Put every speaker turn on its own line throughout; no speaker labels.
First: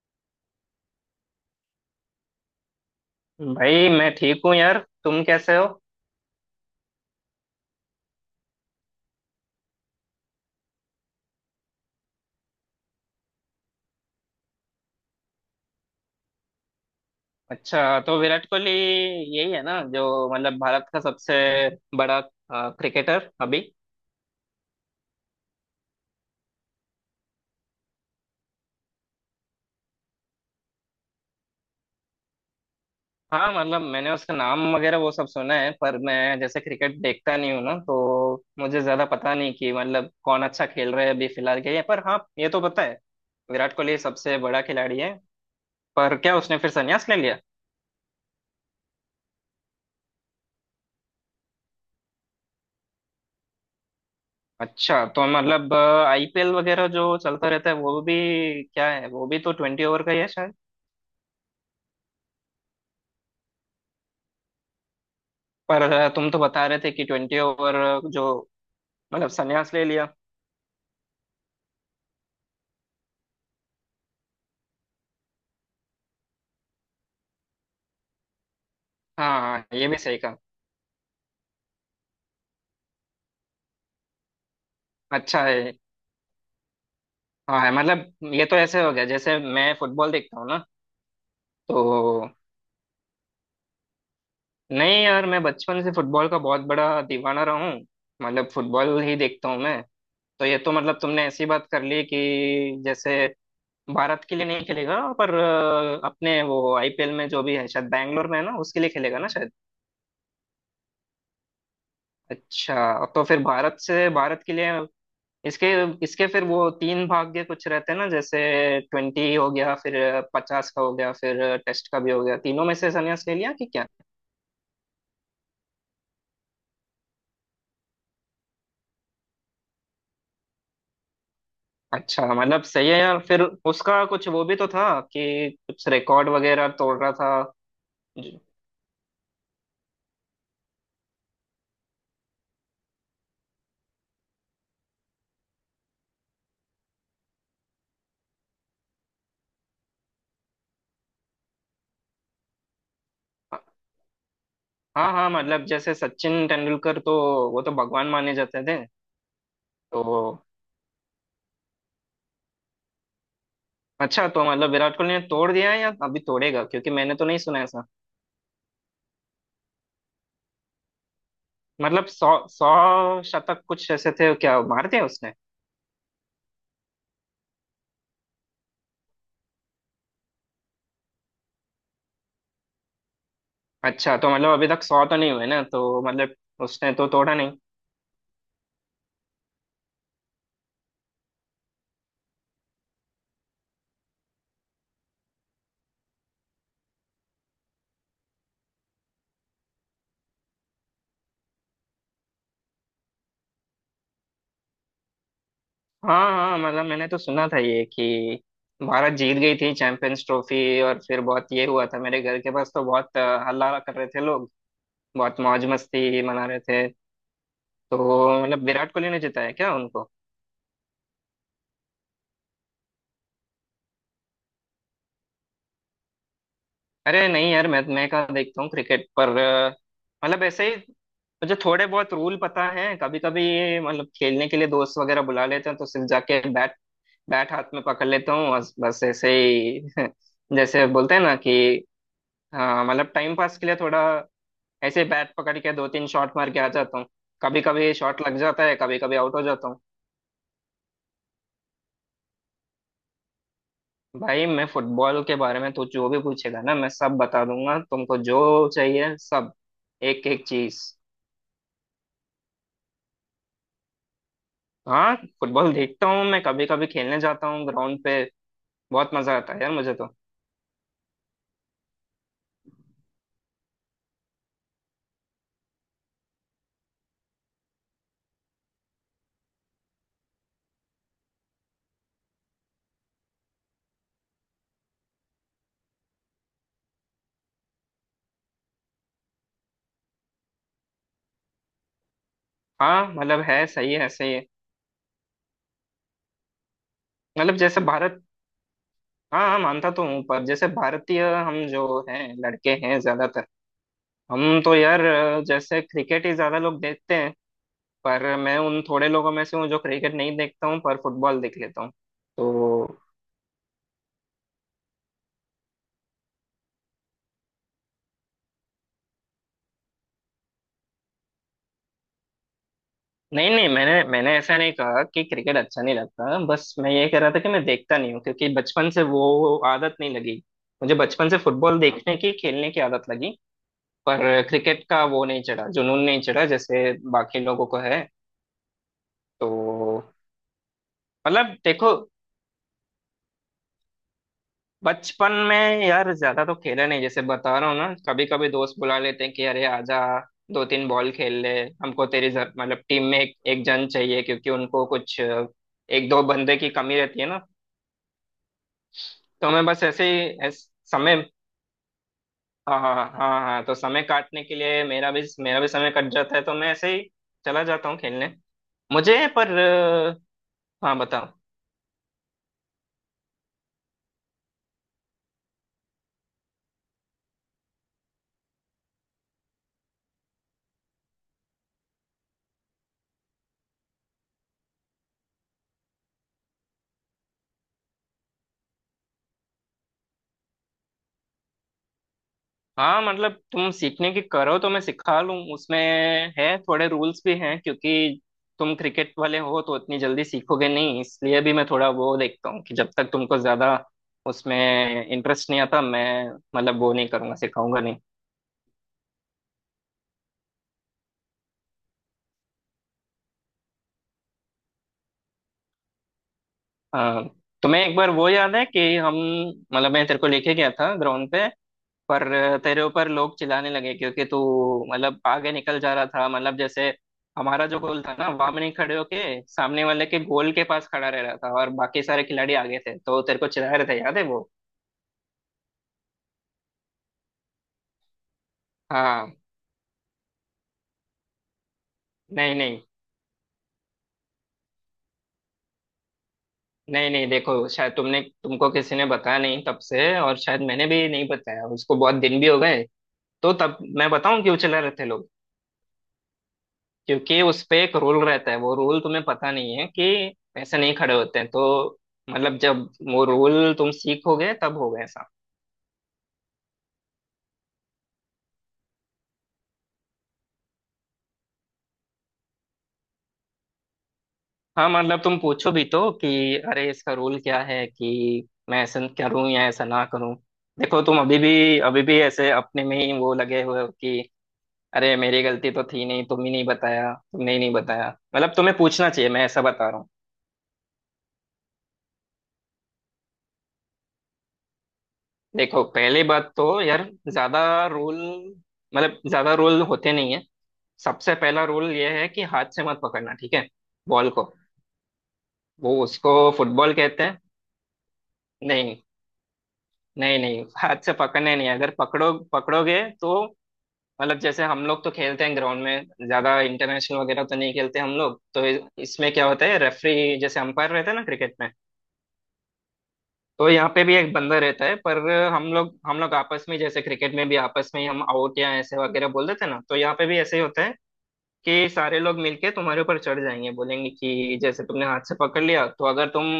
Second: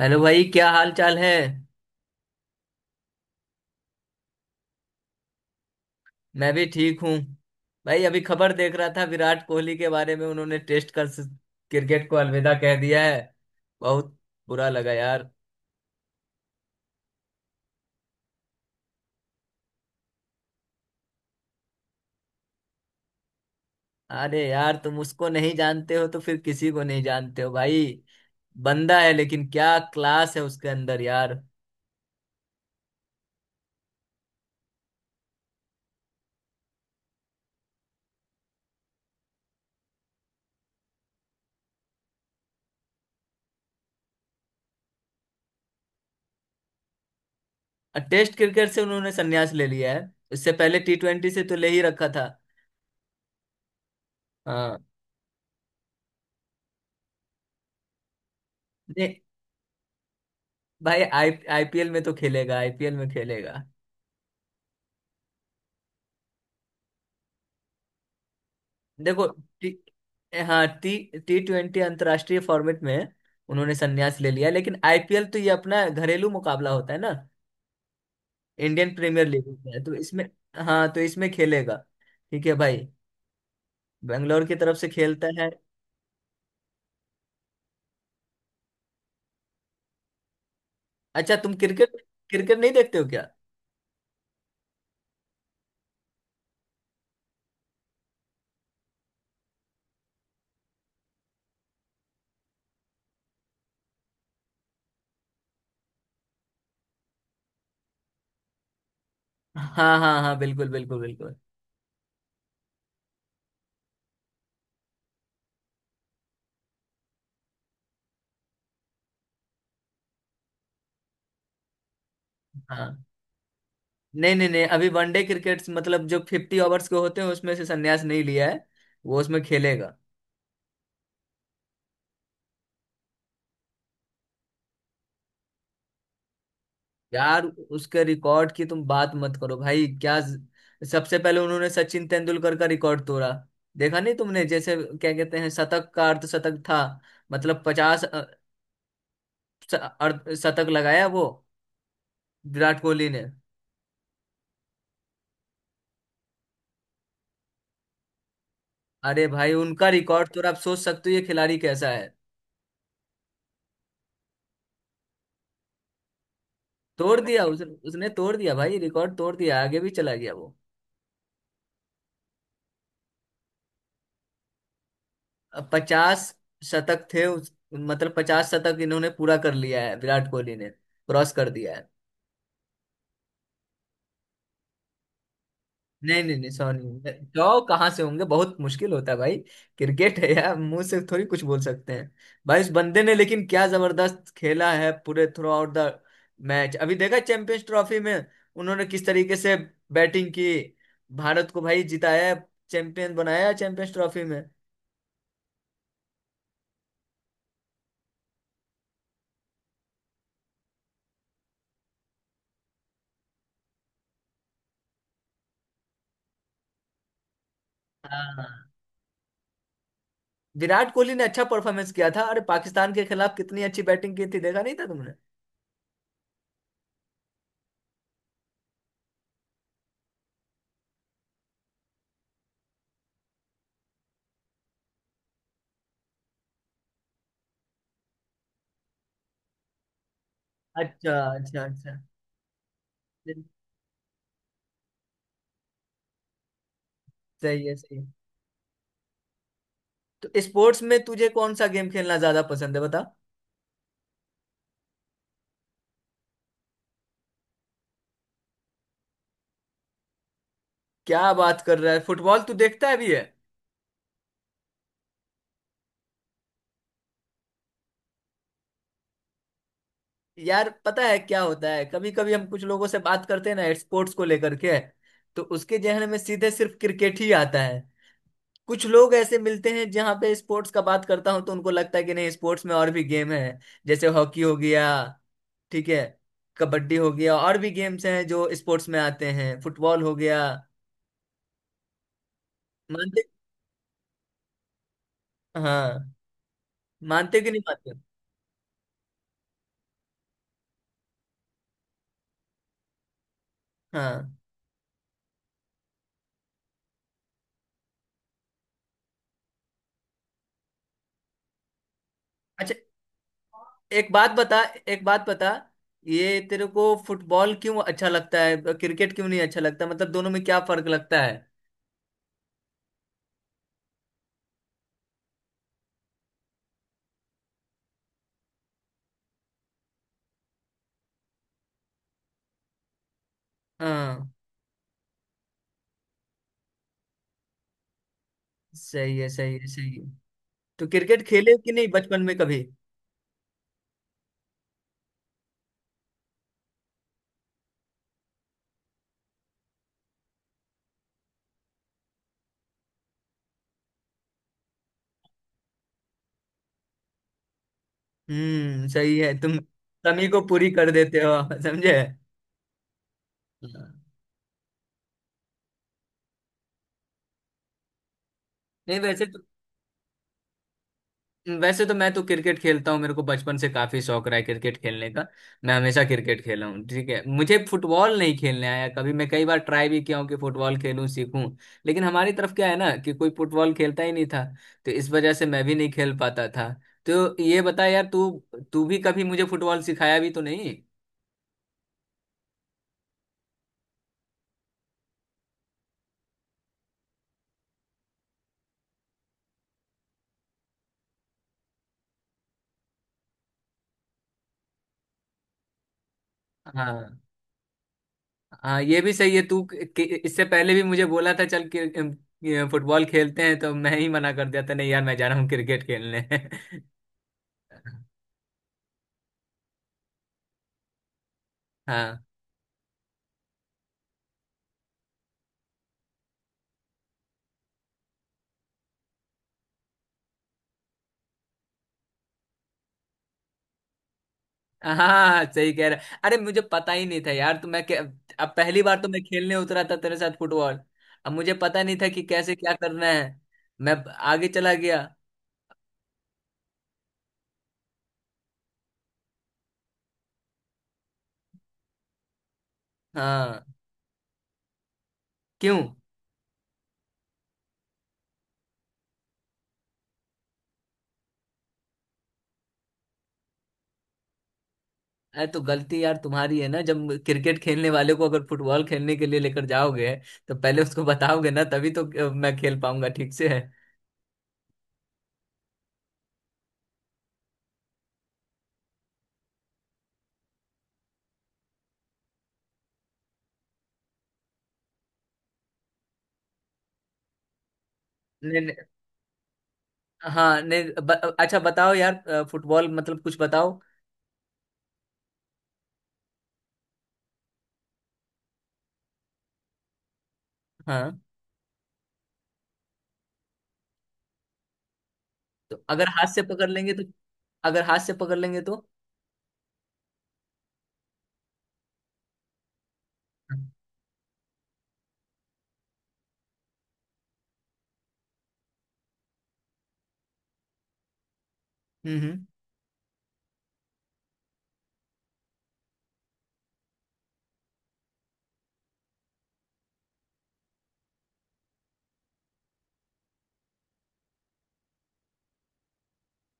Hello भाई, क्या हाल चाल है।
भाई मैं ठीक हूँ यार। तुम कैसे हो?
मैं भी ठीक हूँ। भाई अभी खबर देख रहा था विराट कोहली के बारे में। उन्होंने टेस्ट कर क्रिकेट को अलविदा कह दिया है। बहुत बुरा लगा यार।
अच्छा, तो विराट कोहली यही है ना, जो मतलब भारत का सबसे बड़ा क्रिकेटर अभी?
अरे यार, तुम उसको नहीं जानते हो तो फिर किसी को नहीं जानते हो भाई। बंदा है लेकिन क्या क्लास है उसके अंदर यार।
हाँ, मतलब मैंने उसका नाम वगैरह वो सब सुना है, पर मैं जैसे क्रिकेट देखता नहीं हूँ ना, तो मुझे ज्यादा पता नहीं कि मतलब कौन अच्छा खेल रहा है अभी फिलहाल के लिए, पर हाँ, ये तो पता है विराट कोहली सबसे बड़ा खिलाड़ी है। पर क्या उसने फिर संन्यास ले लिया?
और टेस्ट क्रिकेट से उन्होंने संन्यास ले लिया है, इससे पहले T20 से तो ले ही रखा था। हाँ।
अच्छा, तो मतलब आईपीएल वगैरह जो चलता रहता है, वो भी क्या है,
नहीं
वो भी तो ट्वेंटी ओवर का ही है शायद।
भाई, आई IPL में तो खेलेगा, IPL में खेलेगा।
पर तुम तो बता रहे थे कि ट्वेंटी ओवर जो
देखो।
मतलब
टी,
संन्यास ले लिया।
हाँ, टी T20 अंतर्राष्ट्रीय फॉर्मेट में उन्होंने संन्यास ले लिया, लेकिन IPL तो ये अपना घरेलू मुकाबला होता है ना। इंडियन प्रीमियर
हाँ
लीग
हाँ,
होता है
ये
तो
भी सही
इसमें।
कहा।
हाँ, तो इसमें खेलेगा। ठीक है भाई, बेंगलोर की तरफ से खेलता
अच्छा
है।
है। हाँ है, मतलब ये तो ऐसे हो गया जैसे मैं फुटबॉल देखता हूँ ना,
अच्छा, तुम क्रिकेट
तो
क्रिकेट नहीं देखते हो क्या?
नहीं यार, मैं बचपन से फुटबॉल का बहुत बड़ा दीवाना रहा हूँ। मतलब फुटबॉल ही देखता हूँ मैं। तो ये तो मतलब तुमने ऐसी बात कर ली कि जैसे भारत के लिए नहीं खेलेगा, पर अपने वो आईपीएल में जो भी है शायद बैंगलोर में है ना, उसके लिए खेलेगा ना शायद।
हाँ हाँ हाँ, बिल्कुल बिल्कुल बिल्कुल।
अच्छा, तो फिर भारत से भारत के लिए इसके इसके फिर वो तीन भाग्य कुछ रहते हैं ना, जैसे ट्वेंटी हो गया, फिर पचास का हो गया, फिर टेस्ट का भी हो गया, तीनों में से
हाँ।
संन्यास ले लिया कि क्या?
नहीं नहीं नहीं, अभी वनडे क्रिकेट मतलब जो 50 ओवर्स के होते हैं उसमें से संन्यास नहीं लिया है। वो उसमें खेलेगा।
अच्छा, मतलब सही है यार, फिर उसका कुछ वो भी तो था कि कुछ रिकॉर्ड वगैरह तोड़ रहा
यार
था।
उसके
ज-
रिकॉर्ड की तुम बात मत करो भाई, क्या सबसे पहले उन्होंने सचिन तेंदुलकर का रिकॉर्ड तोड़ा। देखा नहीं तुमने, जैसे क्या कहते हैं, शतक का अर्ध शतक था। मतलब 50 अर्ध शतक लगाया वो विराट कोहली ने।
हाँ हाँ, मतलब जैसे सचिन तेंदुलकर तो वो तो भगवान माने जाते थे।
अरे भाई, उनका
तो
रिकॉर्ड तोड़ा, आप सोच सकते हो ये खिलाड़ी कैसा है।
अच्छा, तो मतलब विराट कोहली ने तोड़ दिया है या अभी तोड़ेगा, क्योंकि मैंने
तोड़
तो नहीं
दिया,
सुना
उस,
ऐसा।
उसने तोड़ दिया भाई, रिकॉर्ड तोड़ दिया, आगे भी चला गया वो।
मतलब सौ सौ शतक कुछ ऐसे थे क्या मारते हैं उसने?
अब 50 शतक थे मतलब 50 शतक इन्होंने पूरा कर लिया है, विराट कोहली ने क्रॉस कर दिया है।
अच्छा, तो मतलब अभी तक सौ तो नहीं हुए ना, तो
नहीं
मतलब
नहीं नहीं,
उसने तो
सॉरी।
तोड़ा नहीं।
तो कहाँ से होंगे, बहुत मुश्किल होता है भाई, क्रिकेट है यार, मुंह से थोड़ी कुछ बोल सकते हैं। भाई उस बंदे ने लेकिन क्या जबरदस्त खेला है, पूरे थ्रू आउट द मैच। अभी देखा चैंपियंस ट्रॉफी में, उन्होंने किस तरीके से बैटिंग की, भारत को भाई जिताया, चैंपियन बनाया चैंपियंस ट्रॉफी में।
हाँ हाँ, मतलब मैंने तो सुना था ये कि भारत जीत गई थी चैंपियंस ट्रॉफी, और फिर बहुत ये हुआ था मेरे घर के पास, तो बहुत हल्ला कर रहे थे लोग, बहुत मौज मस्ती मना रहे थे। तो
हाँ,
मतलब विराट कोहली ने जिताया क्या उनको?
विराट कोहली ने अच्छा परफॉर्मेंस किया था। अरे पाकिस्तान के खिलाफ कितनी अच्छी बैटिंग की थी, देखा नहीं था तुमने?
अरे नहीं यार, मैं कहाँ देखता हूँ क्रिकेट, पर मतलब ऐसे ही मुझे थोड़े बहुत रूल पता है। कभी कभी मतलब खेलने के लिए दोस्त वगैरह बुला लेते हैं, तो सिर्फ जाके बैट बैट हाथ में पकड़ लेता हूँ और बस ऐसे ही जैसे
अच्छा
बोलते हैं ना कि
अच्छा अच्छा,
हाँ, मतलब टाइम पास के लिए थोड़ा ऐसे ही बैट पकड़ के दो तीन शॉट मार के आ जाता हूँ। कभी
सही है
कभी
सही है।
शॉट लग जाता है, कभी कभी आउट हो जाता हूँ।
तो स्पोर्ट्स में तुझे कौन सा गेम खेलना ज्यादा पसंद है, बता।
भाई, मैं फुटबॉल के बारे में तो जो भी पूछेगा ना, मैं सब बता दूंगा तुमको, जो चाहिए सब, एक एक चीज।
क्या बात कर रहा है, फुटबॉल तू देखता है भी है?
हाँ, फुटबॉल देखता हूँ मैं, कभी कभी खेलने जाता हूँ ग्राउंड पे, बहुत मजा आता है यार मुझे तो।
यार पता है क्या होता है, कभी कभी हम कुछ लोगों से बात करते हैं ना स्पोर्ट्स को लेकर के, तो उसके जहन में सीधे सिर्फ क्रिकेट ही आता है। कुछ लोग ऐसे मिलते हैं जहाँ पे स्पोर्ट्स का बात करता हूँ, तो उनको लगता है कि नहीं, स्पोर्ट्स में और भी गेम है। जैसे हॉकी हो गया, ठीक है, कबड्डी हो गया, और भी गेम्स हैं जो स्पोर्ट्स में आते हैं, फुटबॉल हो गया।
हाँ
मानते
मतलब, है सही है सही है,
हाँ, मानते कि
मतलब
नहीं
जैसे
मानते?
भारत, हाँ हाँ, मानता तो हूँ, पर जैसे भारतीय हम जो हैं लड़के हैं ज्यादातर,
हाँ।
हम तो यार जैसे क्रिकेट ही ज्यादा लोग देखते हैं, पर मैं उन थोड़े लोगों में से हूँ जो क्रिकेट नहीं देखता हूँ पर फुटबॉल देख लेता हूँ।
अच्छा,
तो
एक बात बता, एक बात बता। ये तेरे को फुटबॉल क्यों अच्छा लगता है, क्रिकेट क्यों नहीं अच्छा लगता, मतलब दोनों में क्या फर्क लगता है?
नहीं नहीं, मैंने मैंने ऐसा नहीं कहा कि क्रिकेट अच्छा नहीं लगता, बस मैं ये कह रहा था कि मैं देखता नहीं हूँ क्योंकि बचपन से वो आदत नहीं लगी। मुझे बचपन से फुटबॉल देखने की, खेलने की आदत लगी,
हाँ,
पर क्रिकेट का वो नहीं चढ़ा, जुनून नहीं चढ़ा जैसे बाकी लोगों को है।
सही है
तो
सही है सही है। तो क्रिकेट
मतलब
खेले कि नहीं
देखो,
बचपन में कभी?
बचपन में यार ज्यादा तो खेला नहीं, जैसे बता रहा हूँ ना, कभी कभी दोस्त बुला लेते हैं कि अरे आजा, दो तीन बॉल खेल ले, हमको तेरी मतलब टीम में एक, एक जन चाहिए क्योंकि उनको कुछ एक दो बंदे की कमी रहती है ना।
हम्म, सही है।
तो
तुम
मैं बस ऐसे
कमी
ही
को पूरी कर
समय,
देते हो। समझे?
हाँ हाँ हाँ हाँ हाँ, तो
हाँ।
समय काटने के लिए मेरा भी समय कट जाता है, तो मैं ऐसे ही चला जाता हूँ खेलने।
नहीं,
मुझे
वैसे
पर हाँ बताओ।
वैसे तो मैं तो क्रिकेट खेलता हूँ, मेरे को बचपन से काफी शौक रहा है क्रिकेट खेलने का। मैं हमेशा क्रिकेट खेला हूँ, ठीक है, मुझे फुटबॉल नहीं खेलने आया कभी। मैं कई बार ट्राई भी किया हूँ कि फुटबॉल खेलूं, सीखूं। लेकिन हमारी तरफ क्या है ना, कि कोई फुटबॉल खेलता ही नहीं था, तो इस वजह से मैं भी नहीं खेल पाता था। तो ये बता यार, तू तू भी कभी मुझे फुटबॉल सिखाया भी तो नहीं।
हाँ मतलब, तुम सीखने की करो तो मैं सिखा लूँ, उसमें है थोड़े रूल्स भी हैं क्योंकि तुम क्रिकेट वाले हो तो इतनी जल्दी सीखोगे नहीं, इसलिए भी मैं थोड़ा वो देखता हूँ कि जब तक तुमको ज्यादा उसमें इंटरेस्ट नहीं आता, मैं मतलब वो नहीं
हाँ
करूँगा, सिखाऊंगा नहीं।
हाँ, ये भी सही है। इससे पहले भी मुझे बोला था, चल कि फुटबॉल खेलते हैं, तो मैं ही मना कर दिया था, नहीं यार मैं जा रहा हूँ क्रिकेट खेलने।
हाँ, तुम्हें एक बार वो याद है कि हम मतलब मैं तेरे को लेके गया था ग्राउंड पे,
हाँ
पर तेरे ऊपर लोग चिल्लाने लगे क्योंकि तू मतलब आगे निकल जा रहा था, मतलब जैसे हमारा जो गोल था ना वहां में नहीं खड़े होके सामने वाले के गोल के पास खड़ा रह रहा था और बाकी सारे खिलाड़ी आगे थे, तो तेरे को चिल्ला रहे थे, याद है वो?
हाँ, सही कह रहा। अरे मुझे पता ही नहीं था यार, अब पहली बार तो मैं
हाँ।
खेलने उतरा था तेरे साथ फुटबॉल। अब मुझे पता नहीं था कि कैसे
नहीं
क्या
नहीं,
करना है, मैं आगे चला गया।
नहीं नहीं देखो, शायद तुमने तुमको किसी ने बताया नहीं तब से, और शायद मैंने भी नहीं बताया उसको, बहुत दिन भी हो गए। तो
हाँ।
तब मैं बताऊं क्यों चिल्ला रहे थे लोग?
क्यों?
क्योंकि उस पे एक रूल रहता है, वो रूल तुम्हें पता नहीं है कि पैसे नहीं खड़े होते हैं, तो मतलब, जब वो रूल तुम सीखोगे तब होगा ऐसा।
अरे तो गलती यार तुम्हारी है ना, जब क्रिकेट खेलने वाले को अगर फुटबॉल खेलने के लिए लेकर जाओगे, तो पहले उसको बताओगे ना, तभी तो मैं खेल पाऊंगा ठीक से, नहीं?
हाँ मतलब, तुम पूछो भी तो कि अरे इसका रूल क्या है, कि मैं ऐसा करूं या ऐसा ना करूं। देखो, तुम अभी भी ऐसे अपने में ही वो लगे हुए हो कि अरे मेरी गलती तो थी नहीं, तुम ही नहीं बताया, तुमने ही नहीं बताया। मतलब
नहीं,
तुम्हें पूछना चाहिए, मैं ऐसा बता रहा हूँ।
हाँ नहीं अच्छा बताओ यार, फुटबॉल मतलब कुछ बताओ।
देखो पहली बात तो यार, ज्यादा रूल मतलब ज्यादा रूल होते नहीं है।
हाँ।
सबसे पहला रूल ये है कि हाथ से मत पकड़ना, ठीक है, बॉल को।
तो
वो
अगर हाथ
उसको
से पकड़ लेंगे
फुटबॉल
तो
कहते हैं।
अगर हाथ से पकड़ लेंगे तो?
नहीं नहीं, नहीं हाथ से पकड़ने नहीं है। अगर पकड़ोगे तो मतलब, जैसे हम लोग तो खेलते हैं ग्राउंड में, ज्यादा इंटरनेशनल वगैरह तो नहीं खेलते हम लोग, तो इसमें क्या होता है, रेफरी, जैसे अंपायर रहते हैं ना क्रिकेट में,
हम्म हम्म।
तो यहाँ पे भी एक बंदा रहता है। पर हम लोग आपस में, जैसे क्रिकेट में भी आपस में हम आउट या ऐसे वगैरह बोल देते हैं ना, तो यहाँ पे भी ऐसे ही होता है कि सारे लोग मिलके तुम्हारे ऊपर चढ़ जाएंगे, बोलेंगे कि जैसे तुमने हाथ से पकड़ लिया, तो अगर तुम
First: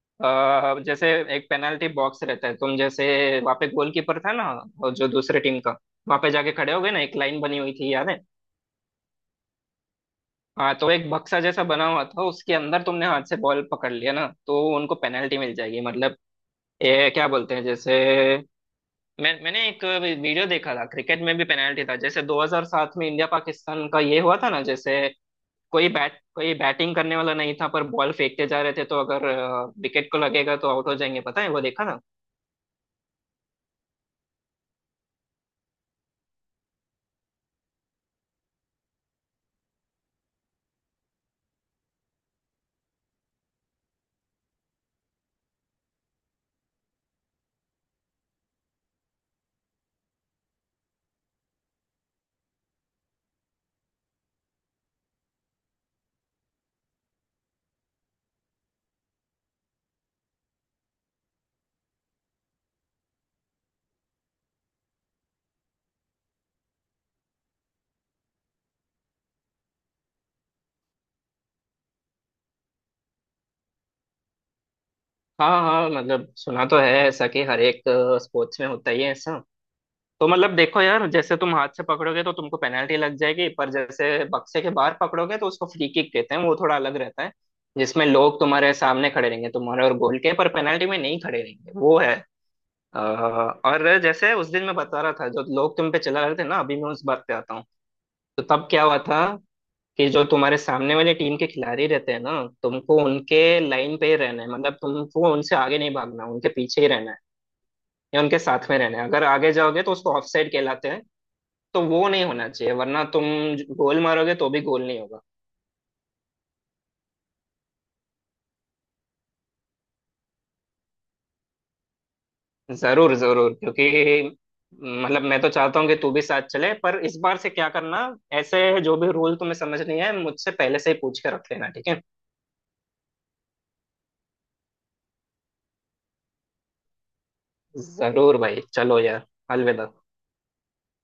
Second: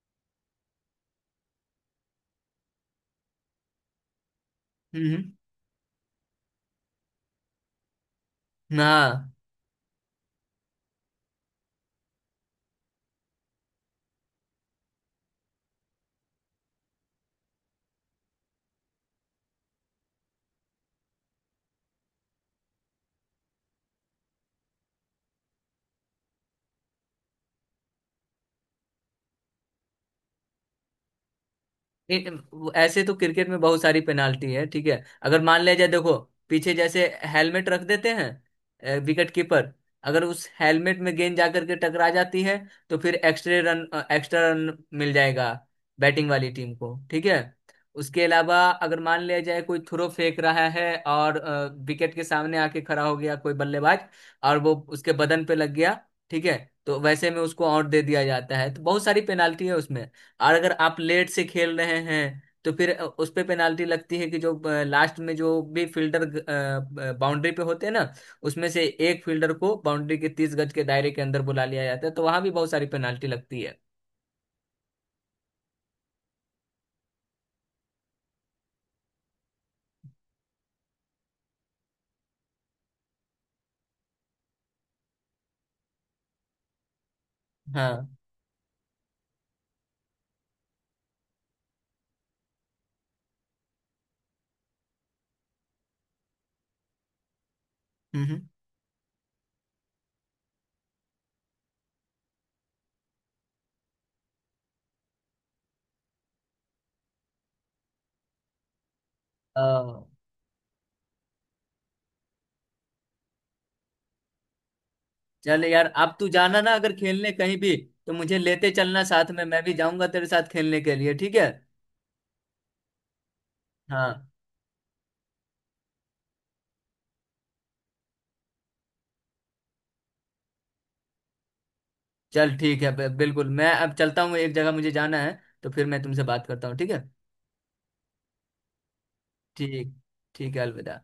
जैसे, एक पेनल्टी बॉक्स रहता है, तुम जैसे वहाँ पे गोलकीपर था ना और जो
हम्म हम्म।
दूसरे टीम का वहाँ पे जाके खड़े हो गए ना, एक लाइन बनी हुई थी याद है?
हाँ।
हाँ, तो एक बक्सा जैसा बना हुआ था, उसके अंदर तुमने हाथ से बॉल पकड़ लिया ना, तो उनको पेनल्टी मिल जाएगी, मतलब ये क्या बोलते हैं, जैसे मैंने एक वीडियो देखा था क्रिकेट में भी पेनाल्टी था, जैसे 2007 में इंडिया पाकिस्तान का ये हुआ था ना, जैसे कोई बैट, कोई बैटिंग करने वाला नहीं था पर बॉल फेंकते जा रहे थे, तो अगर विकेट को लगेगा तो आउट हो जाएंगे, पता है वो देखा ना?
ऐसे तो क्रिकेट में बहुत सारी पेनाल्टी है, ठीक है अगर मान लिया जाए, देखो। पीछे जैसे हेलमेट रख देते हैं विकेट कीपर, अगर उस हेलमेट में गेंद जाकर के टकरा जाती है, तो फिर एक्स्ट्रा रन मिल जाएगा बैटिंग वाली टीम को, ठीक है। उसके अलावा अगर मान लिया जाए कोई थ्रो फेंक रहा है, और विकेट के सामने आके खड़ा हो गया कोई बल्लेबाज, और वो उसके बदन पे लग गया, ठीक है, तो वैसे में उसको आउट दे दिया जाता है, तो बहुत सारी पेनाल्टी है उसमें। और अगर आप लेट से खेल रहे हैं तो फिर उस पे पेनाल्टी लगती है कि जो लास्ट में जो भी फील्डर बाउंड्री पे होते हैं ना, उसमें से एक फील्डर को बाउंड्री के 30 गज के दायरे के अंदर बुला लिया जाता है, तो वहां भी बहुत सारी पेनाल्टी लगती है।
हाँ हाँ, मतलब सुना तो है ऐसा कि हर एक स्पोर्ट्स में होता ही है ऐसा। तो मतलब देखो यार, जैसे तुम हाथ से पकड़ोगे तो तुमको पेनाल्टी लग जाएगी, पर जैसे बक्से के बाहर पकड़ोगे तो उसको फ्री किक कहते हैं, वो थोड़ा अलग रहता है, जिसमें
हाँ।
लोग तुम्हारे सामने खड़े रहेंगे, तुम्हारे और गोल के, पर पेनाल्टी में नहीं खड़े रहेंगे वो है। और जैसे उस दिन मैं बता रहा था, जो लोग तुम पे चला रहे थे ना, अभी मैं उस बात पे आता हूँ।
हम्म
तो तब क्या हुआ था कि जो तुम्हारे सामने वाले टीम के खिलाड़ी रहते हैं ना, तुमको उनके लाइन पे ही रहना है, मतलब तुमको उनसे आगे नहीं भागना, उनके पीछे ही रहना है या उनके साथ में रहना है, अगर आगे
अ,
जाओगे तो उसको ऑफसाइड कहलाते हैं। तो वो नहीं होना चाहिए, वरना तुम गोल मारोगे तो भी गोल नहीं होगा।
चल यार अब तू जाना ना अगर खेलने कहीं भी, तो मुझे लेते चलना साथ में, मैं भी जाऊंगा तेरे साथ खेलने के लिए, ठीक है?
जरूर जरूर, क्योंकि
हाँ,
मतलब मैं तो चाहता हूँ कि तू भी साथ चले, पर इस बार से क्या करना, ऐसे जो भी रूल तुम्हें समझ नहीं है मुझसे पहले से ही पूछ के रख लेना, ठीक है?
चल ठीक है, बिल्कुल। मैं अब चलता हूँ, एक जगह मुझे जाना है, तो फिर मैं तुमसे बात करता हूँ, ठीक है?
जरूर भाई, चलो यार, अलविदा।
ठीक ठीक है, अलविदा।